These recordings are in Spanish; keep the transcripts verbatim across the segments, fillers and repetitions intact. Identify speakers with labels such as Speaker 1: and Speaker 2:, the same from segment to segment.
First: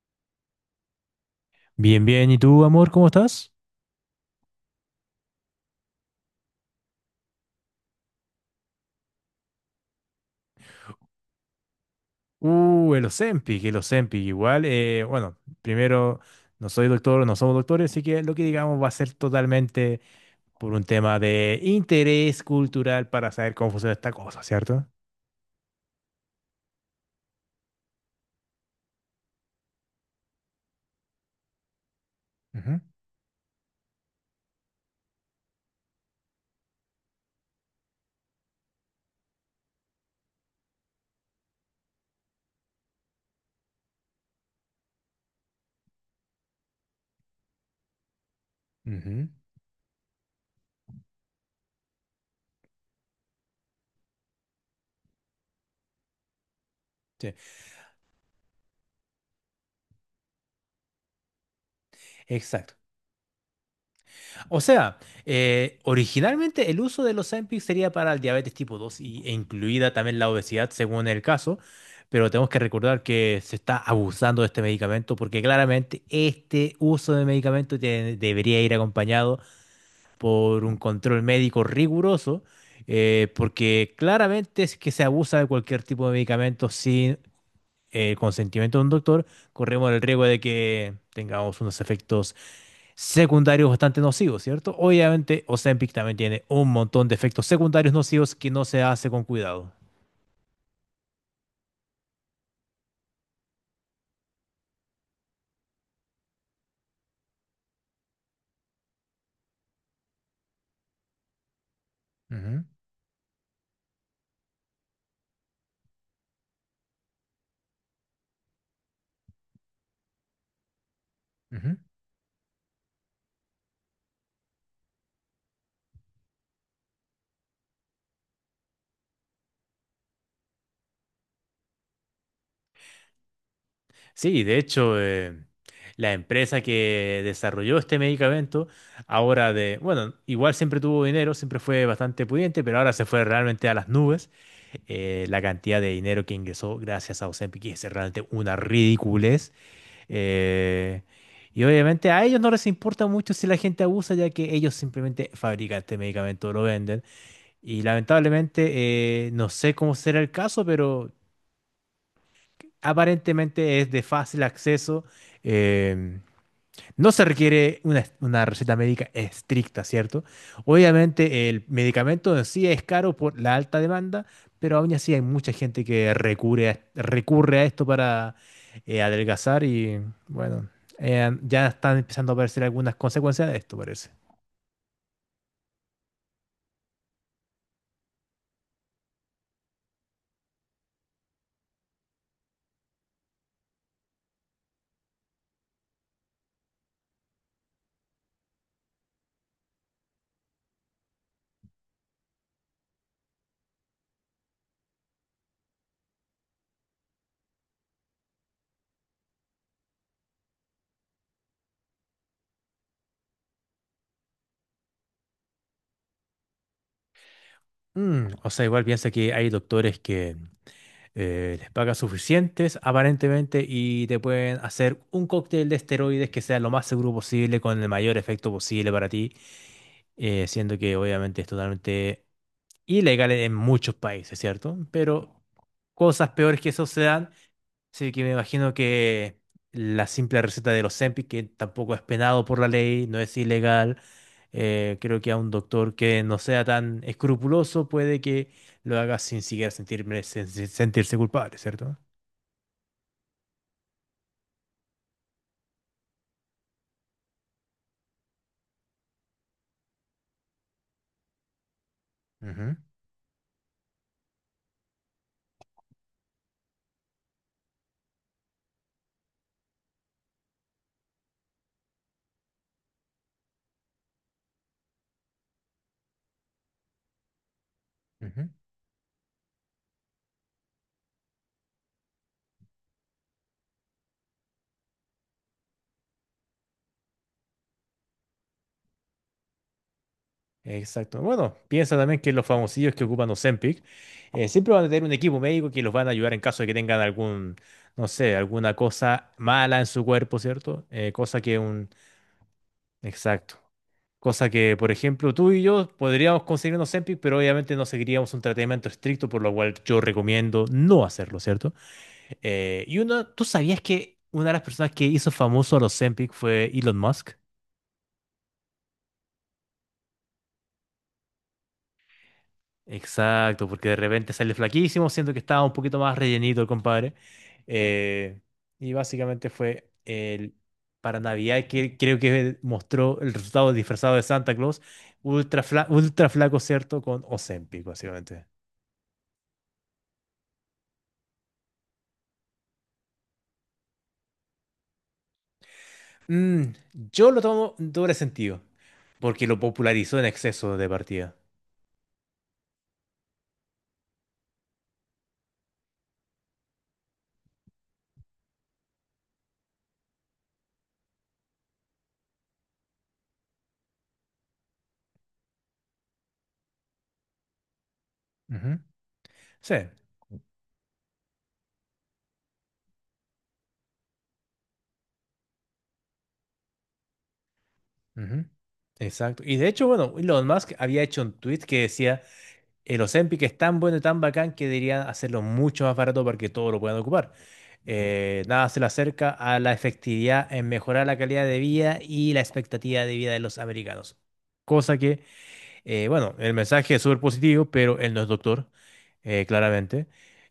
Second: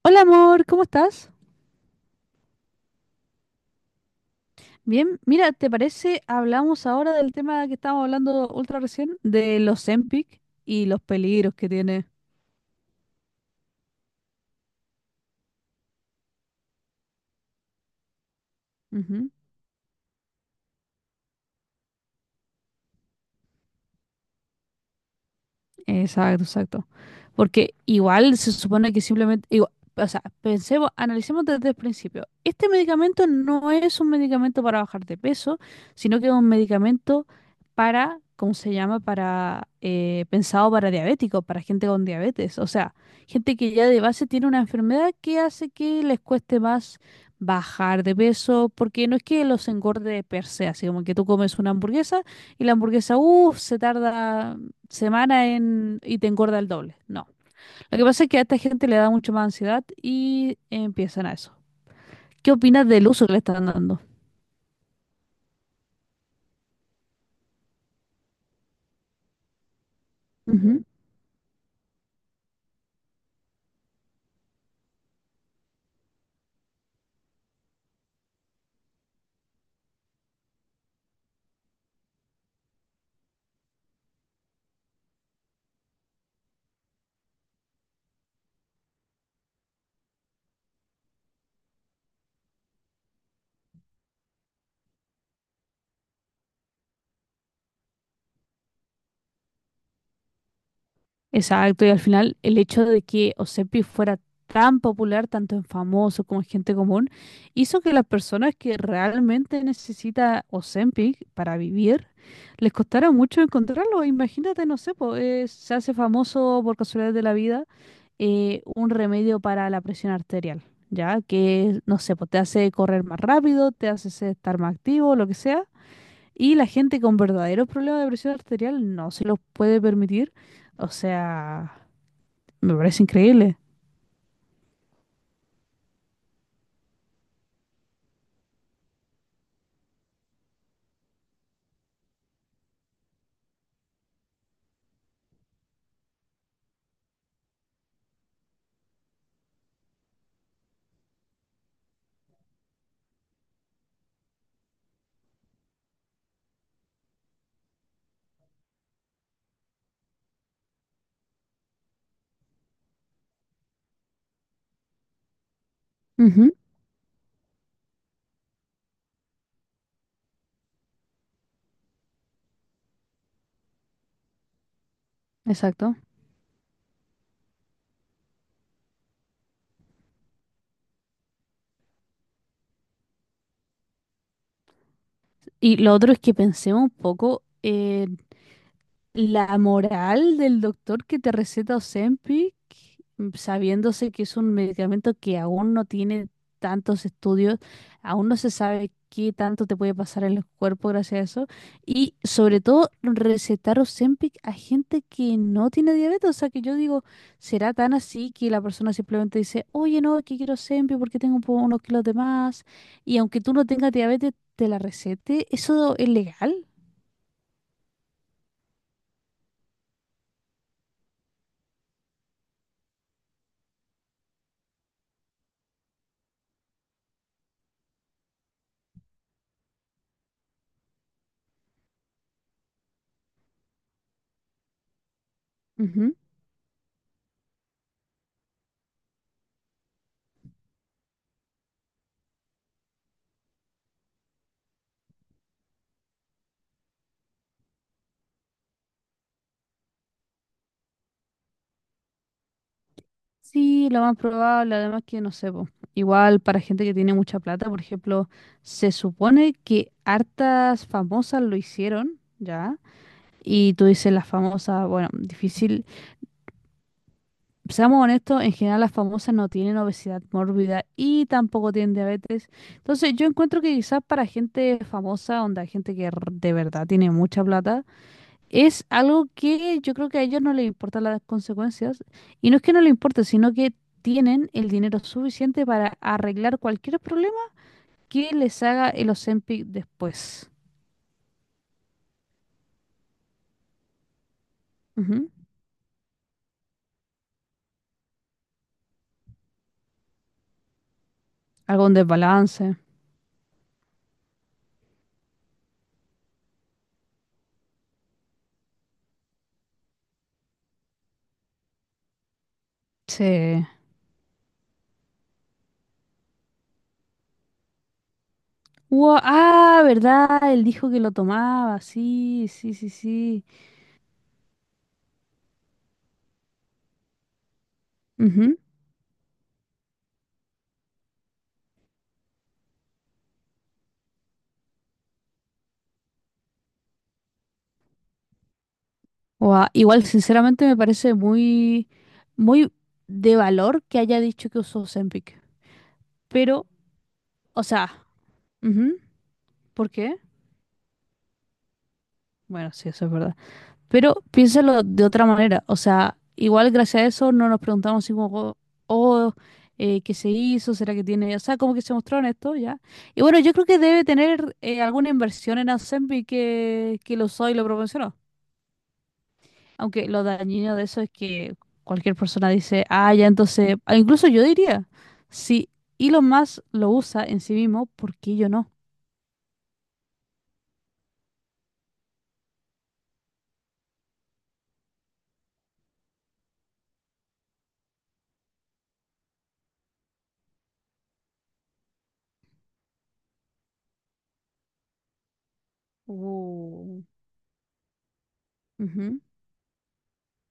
Speaker 1: Hola amor, ¿cómo estás?
Speaker 2: Bien, bien. ¿Y tú, amor, cómo estás?
Speaker 1: Bien, mira, ¿te parece? Hablamos ahora del tema que estábamos hablando ultra recién, de los Zempic y los peligros que tiene.
Speaker 2: Uh, El Ozempic, el Ozempic. Igual, eh, bueno, primero, no soy doctor, no somos doctores, así que lo que digamos va a ser totalmente por un tema de interés cultural para saber cómo funciona esta cosa, ¿cierto?
Speaker 1: Exacto, exacto. Porque igual se supone que simplemente, igual- o sea, pensemos, analicemos desde el principio. Este
Speaker 2: Ujú.
Speaker 1: medicamento no es un medicamento para bajar de peso, sino que es un medicamento para, ¿cómo se llama? Para, eh, pensado para diabéticos, para gente con diabetes. O sea, gente que ya de base tiene una enfermedad que hace que les cueste más bajar de peso, porque no es
Speaker 2: Ujú.
Speaker 1: que los engorde per se, así como que tú comes una hamburguesa y la hamburguesa, uff, se tarda semana en, y te engorda el doble. No.
Speaker 2: Sí.
Speaker 1: Lo que pasa es que a esta gente le da mucho más ansiedad y empiezan a eso. ¿Qué
Speaker 2: Exacto.
Speaker 1: opinas del uso que le están dando?
Speaker 2: O sea, eh, originalmente el uso del Ozempic sería para el diabetes tipo dos y, e incluida también la obesidad
Speaker 1: Ujú.
Speaker 2: según el caso, pero tenemos que recordar que se está abusando de este medicamento porque claramente este uso de medicamento tiene- debería ir acompañado por un control médico riguroso, eh, porque claramente es que se abusa de cualquier tipo de medicamento sin eh, consentimiento de un doctor, corremos el riesgo de que tengamos unos efectos secundarios bastante nocivos, ¿cierto? Obviamente, Ozempic también tiene un montón de efectos secundarios nocivos que no se hace con cuidado.
Speaker 1: Exacto, y al final el hecho de que Osepi fuera tan popular, tanto en famosos como en gente común, hizo que las personas que realmente necesita Ozempic para vivir,
Speaker 2: Ujú.
Speaker 1: les costara mucho encontrarlo. Imagínate, no sé, po, eh, se hace famoso por casualidad de la vida eh, un remedio para la presión arterial, ¿ya?
Speaker 2: Ujú.
Speaker 1: Que, no sé, pues te hace correr más rápido, te hace ser- estar más activo, lo que sea. Y la gente con verdaderos problemas de presión arterial no se los puede permitir. O sea, me parece increíble.
Speaker 2: Sí, de hecho, eh, la empresa que desarrolló este medicamento, ahora de, bueno, igual siempre tuvo dinero, siempre fue bastante pudiente, pero ahora se fue realmente a las nubes, eh, la cantidad de dinero que ingresó gracias a Ozempic y es realmente una ridiculez. Eh, y obviamente a ellos no les importa mucho si la gente abusa, ya que ellos simplemente fabrican este medicamento, lo venden. Y lamentablemente, eh, no sé cómo será el caso, pero aparentemente es de fácil acceso. em,
Speaker 1: Ujú,
Speaker 2: no se requiere una, una receta médica estricta, ¿cierto? Obviamente el medicamento en sí es caro por la alta demanda, pero aún así hay mucha gente
Speaker 1: exacto.
Speaker 2: que recurre a, recurre a esto para eh, adelgazar y bueno, eh, ya están empezando a aparecer algunas consecuencias de esto, parece.
Speaker 1: Y lo otro es que pensemos un poco eh, la moral del doctor que te receta Ozempic, mm, sabiéndose que es un medicamento que aún no tiene tantos estudios, aún no se sabe qué tanto te puede pasar en el cuerpo gracias a eso, y sobre todo recetar Ozempic a gente que no tiene diabetes, o sea que yo digo, será tan así que la persona simplemente dice, oye, no, es que quiero Ozempic porque tengo un po- unos kilos de más, y aunque tú no tengas diabetes, te la recete, ¿eso es legal?
Speaker 2: Mm, o sea, igual piensa que hay doctores que eh, les pagan suficientes, aparentemente, y te pueden hacer un cóctel de esteroides que sea lo más seguro posible, con el mayor efecto posible para ti, eh, siendo que obviamente es totalmente ilegal en muchos países, ¿cierto? Pero cosas peores que eso se dan, así que me imagino que la simple receta de los Ozempic, que tampoco es penado por la ley, no es ilegal, eh, creo que a un doctor que no sea tan escrupuloso puede que lo haga sin siquiera sentirme- sen- sen- sentirse culpable, ¿cierto?
Speaker 1: Sí, lo más probable, además que no sé, po, igual para gente que tiene mucha plata, por ejemplo, se supone que hartas famosas lo hicieron,
Speaker 2: Ujú.
Speaker 1: ¿ya? Y tú dices las famosas, bueno, difícil. Seamos honestos, en general las famosas no tienen obesidad mórbida y tampoco tienen diabetes. Entonces yo encuentro que quizás para gente famosa, onda gente que r- de verdad tiene mucha plata,
Speaker 2: Ujú.
Speaker 1: es algo que yo creo que a ellos no les importan las consecuencias. Y no es que no les importe, sino que tienen el dinero suficiente para arreglar cualquier problema que les haga el Ozempic después.
Speaker 2: Exacto. Bueno, piensa también que los famosillos que ocupan Ozempic eh, siempre van a tener un
Speaker 1: Ujú.
Speaker 2: equipo médico que los van a ayudar en caso de que tengan algún, no sé, alguna cosa mala en su cuerpo, ¿cierto? Eh, cosa que un...
Speaker 1: Algún desbalance.
Speaker 2: Exacto. Cosa que, por ejemplo, tú y yo podríamos conseguir un Ozempic, pero obviamente no seguiríamos un tratamiento estricto, por lo cual yo recomiendo no hacerlo, ¿cierto? Eh, y uno, ¿tú
Speaker 1: Sí.
Speaker 2: sabías que una de las personas que hizo famoso a los Ozempic fue Elon Musk?
Speaker 1: Ua- ah, ¿verdad? Él dijo que lo tomaba. Sí, sí, sí, sí.
Speaker 2: Exacto, porque de repente sale flaquísimo, siento que estaba un poquito más rellenito el compadre. Eh,
Speaker 1: Ujú.
Speaker 2: y básicamente fue el, para Navidad que creo que mostró el resultado disfrazado de Santa Claus, ultra, fla- ultra flaco, ¿cierto? Con Ozempic, básicamente.
Speaker 1: Ua, igual, sinceramente, me parece muy, muy de valor que haya dicho que usó Ozempic.
Speaker 2: Mm,
Speaker 1: Pero,
Speaker 2: yo lo
Speaker 1: o
Speaker 2: tomo en
Speaker 1: sea,
Speaker 2: doble sentido,
Speaker 1: ujú,
Speaker 2: porque lo
Speaker 1: ¿por qué?
Speaker 2: popularizó en exceso de partida.
Speaker 1: Bueno, sí, eso es verdad. Pero piénsalo de otra manera. O sea, igual gracias a eso no nos preguntamos si como, oh, oh, eh, ¿qué se hizo? ¿Será que tiene? O sea, como que se mostró en esto ya. Y bueno, yo creo que debe tener eh, alguna inversión en Asembi que, que lo usó y lo proporcionó.
Speaker 2: Ujú. Sí.
Speaker 1: Aunque lo dañino de eso es que cualquier persona dice, ah, ya entonces, ah, incluso yo diría, si Elon Musk lo usa en sí mismo, ¿por qué
Speaker 2: Ujú.
Speaker 1: yo no?
Speaker 2: Exacto. Y de hecho, bueno, Elon Musk había hecho un tweet que decía... El Ozempic es tan bueno y tan bacán que deberían hacerlo mucho más barato para que todos lo puedan ocupar. Eh, nada se le acerca a la efectividad en mejorar la calidad de vida y la expectativa de vida de los americanos. Cosa que, eh, bueno, el mensaje es
Speaker 1: Uh,
Speaker 2: súper positivo, pero él no es doctor,
Speaker 1: ujú,
Speaker 2: eh, claramente.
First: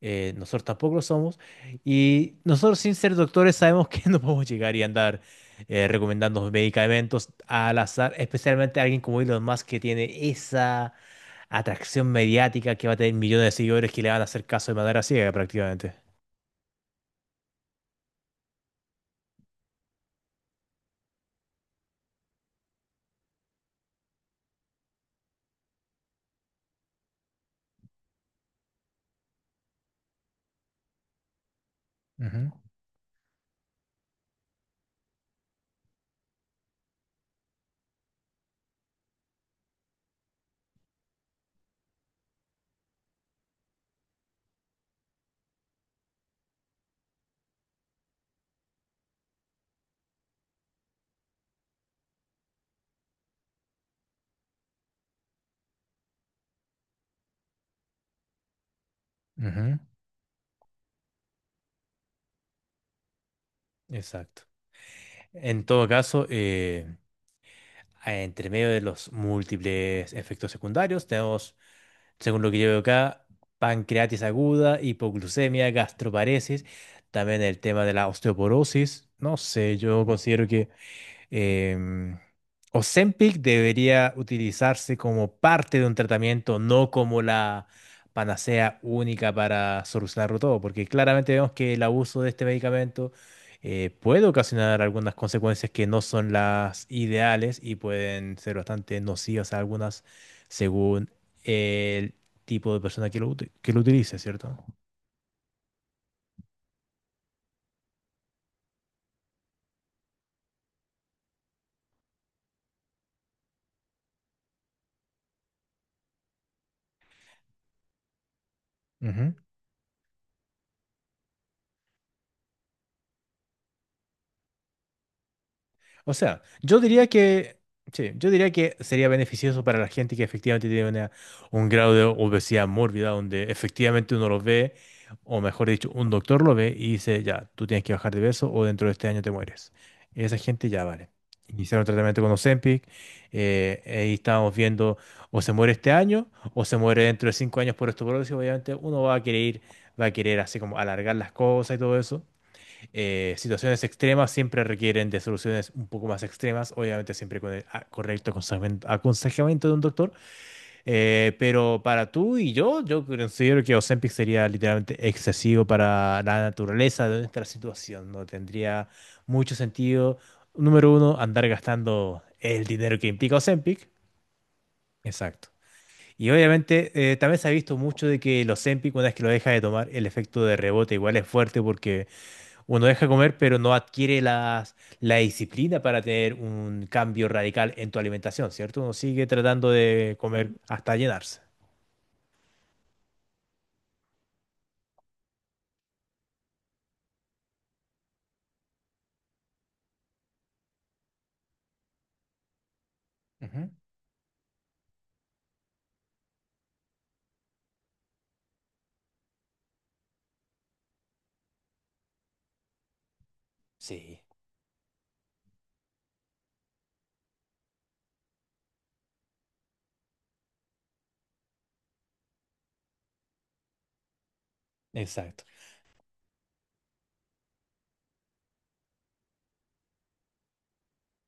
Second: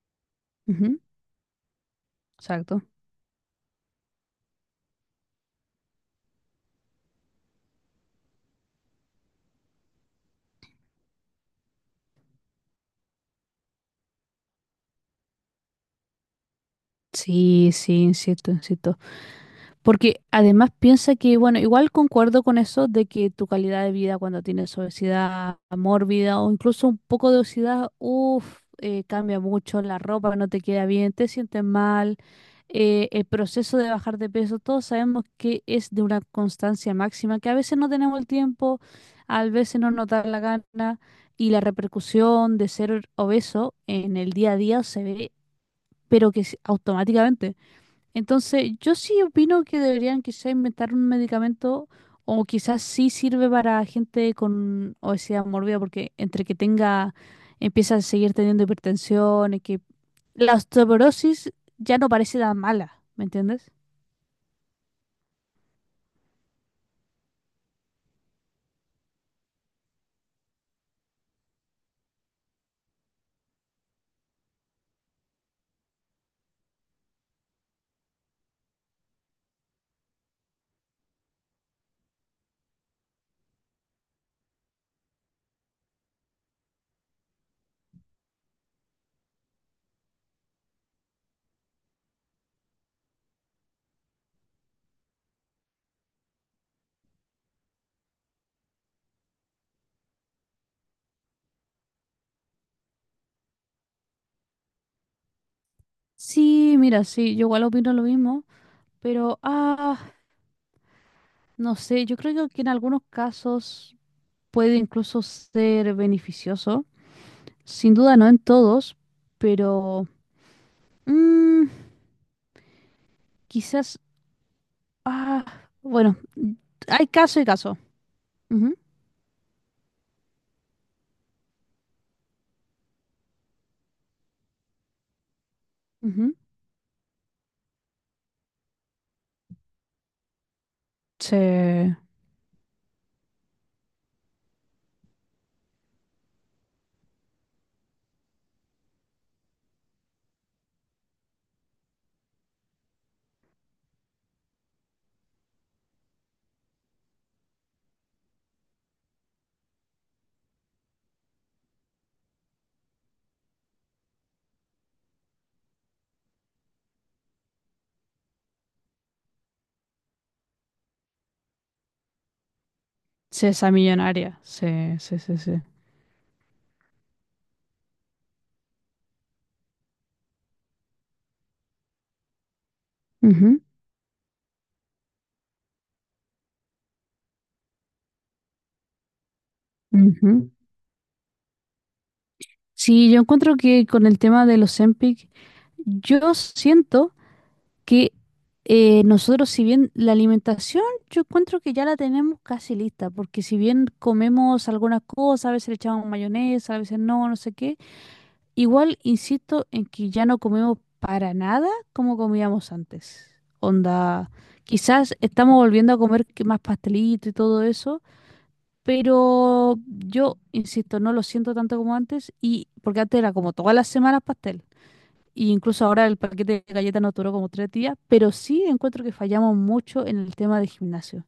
Speaker 2: Eh, nosotros tampoco
Speaker 1: ujú,
Speaker 2: lo somos. Y nosotros
Speaker 1: exacto.
Speaker 2: sin ser doctores sabemos que no podemos llegar y andar eh, recomendando medicamentos al azar, especialmente a alguien como Elon Musk que tiene esa atracción mediática que va a tener millones de seguidores que le van a hacer caso de manera ciega prácticamente.
Speaker 1: Sí, sí, insisto, insisto. Porque además piensa que, bueno, igual concuerdo con eso de que tu calidad de vida cuando tienes obesidad mórbida o incluso un poco de obesidad, uff, cambia mucho, la ropa no te queda bien, te sientes mal,
Speaker 2: Ujú.
Speaker 1: eh, el proceso de bajar de peso, todos sabemos que es de una constancia máxima, que a veces no tenemos el tiempo, a veces no nos da la gana y la repercusión de ser obeso en el día a día se ve, pero que es automáticamente. Entonces, yo sí opino que deberían quizá inventar un medicamento o quizás sí sirve para gente con obesidad mórbida porque entre que tenga, empieza a seguir teniendo hipertensión, y
Speaker 2: Ujú.
Speaker 1: que la osteoporosis ya no parece tan mala, ¿me entiendes?
Speaker 2: Exacto. En todo caso, eh, entre medio de los múltiples efectos secundarios, tenemos, según lo que yo veo acá, pancreatitis aguda, hipoglucemia, gastroparesis, también el tema de la osteoporosis. No sé, yo considero que Em, Ozempic debería utilizarse como parte de un tratamiento, no como la panacea única para solucionarlo todo, porque claramente vemos que el abuso de este medicamento eh, puede ocasionar algunas consecuencias que no son las ideales y pueden ser bastante nocivas a algunas según el tipo de persona que lo, uti- que lo utilice, ¿cierto?
Speaker 1: Sí, mira, sí, yo igual opino lo mismo, pero ah, no sé, yo creo que en algunos casos puede incluso ser beneficioso, sin duda no en todos, pero mm, quizás ah,
Speaker 2: O
Speaker 1: bueno,
Speaker 2: sea, yo diría
Speaker 1: hay caso y
Speaker 2: que,
Speaker 1: caso.
Speaker 2: sí, yo diría
Speaker 1: Ujú,
Speaker 2: que sería beneficioso para la gente que efectivamente tiene una- un grado de obesidad mórbida, donde efectivamente uno lo ve, o mejor dicho, un
Speaker 1: ujú.
Speaker 2: doctor lo ve y dice, ya, tú tienes que bajar de peso o dentro de este año te mueres. Y esa gente ya vale. Iniciaron
Speaker 1: Se,
Speaker 2: tratamiento con Ozempic, eh, ahí estábamos viendo o se muere este año o se muere dentro de cinco años por osteoporosis. Obviamente uno va a querer, va a querer así como alargar las cosas y todo eso, eh, situaciones extremas siempre requieren de soluciones un poco más extremas, obviamente siempre con el a- correcto aconsejamen- aconsejamiento de un doctor, eh, pero para tú y yo, yo considero que Ozempic sería literalmente excesivo para la naturaleza de nuestra situación, no tendría mucho sentido, número uno, andar gastando el dinero que implica
Speaker 1: se esa
Speaker 2: Ozempic,
Speaker 1: millonaria. Se, se, se,
Speaker 2: exacto.
Speaker 1: se.
Speaker 2: Y obviamente eh, también se ha visto mucho de que el Ozempic, una vez que lo deja de tomar, el efecto de rebote igual es fuerte porque uno deja de comer, pero
Speaker 1: Ujú,
Speaker 2: no adquiere las, la disciplina para tener un cambio radical en tu alimentación, ¿cierto? Uno sigue tratando de comer
Speaker 1: ujú.
Speaker 2: Ujú, hasta llenarse.
Speaker 1: Sí, yo encuentro que con el tema de los Ozempic, yo siento que eh, nosotros, si bien la alimentación, yo encuentro que ya la tenemos casi lista, porque si
Speaker 2: Ujú.
Speaker 1: bien comemos algunas cosas, a veces le echamos mayonesa, a veces no, no sé qué. Igual insisto en que ya no comemos para nada como comíamos antes.
Speaker 2: Sí,
Speaker 1: Onda, quizás estamos volviendo a comer que más pastelito y todo eso, pero yo insisto, no lo siento tanto como antes y porque antes era como todas las semanas pastel.
Speaker 2: exacto,
Speaker 1: Y incluso ahora el paquete de galletas nos duró como tres días, pero sí encuentro que fallamos mucho en el tema de gimnasio.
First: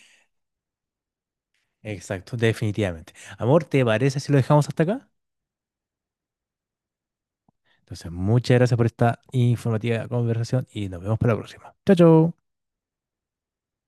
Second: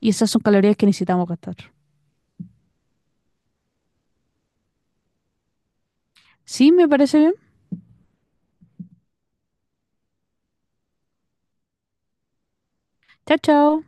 Speaker 1: Y esas son calorías que necesitamos gastar.
Speaker 2: exacto, definitivamente. Amor, ¿te parece si lo dejamos hasta acá?
Speaker 1: Sí, me parece bien.
Speaker 2: Entonces, muchas gracias por esta informativa conversación y nos vemos para la próxima. Chao, chao.
Speaker 1: Chao, chao.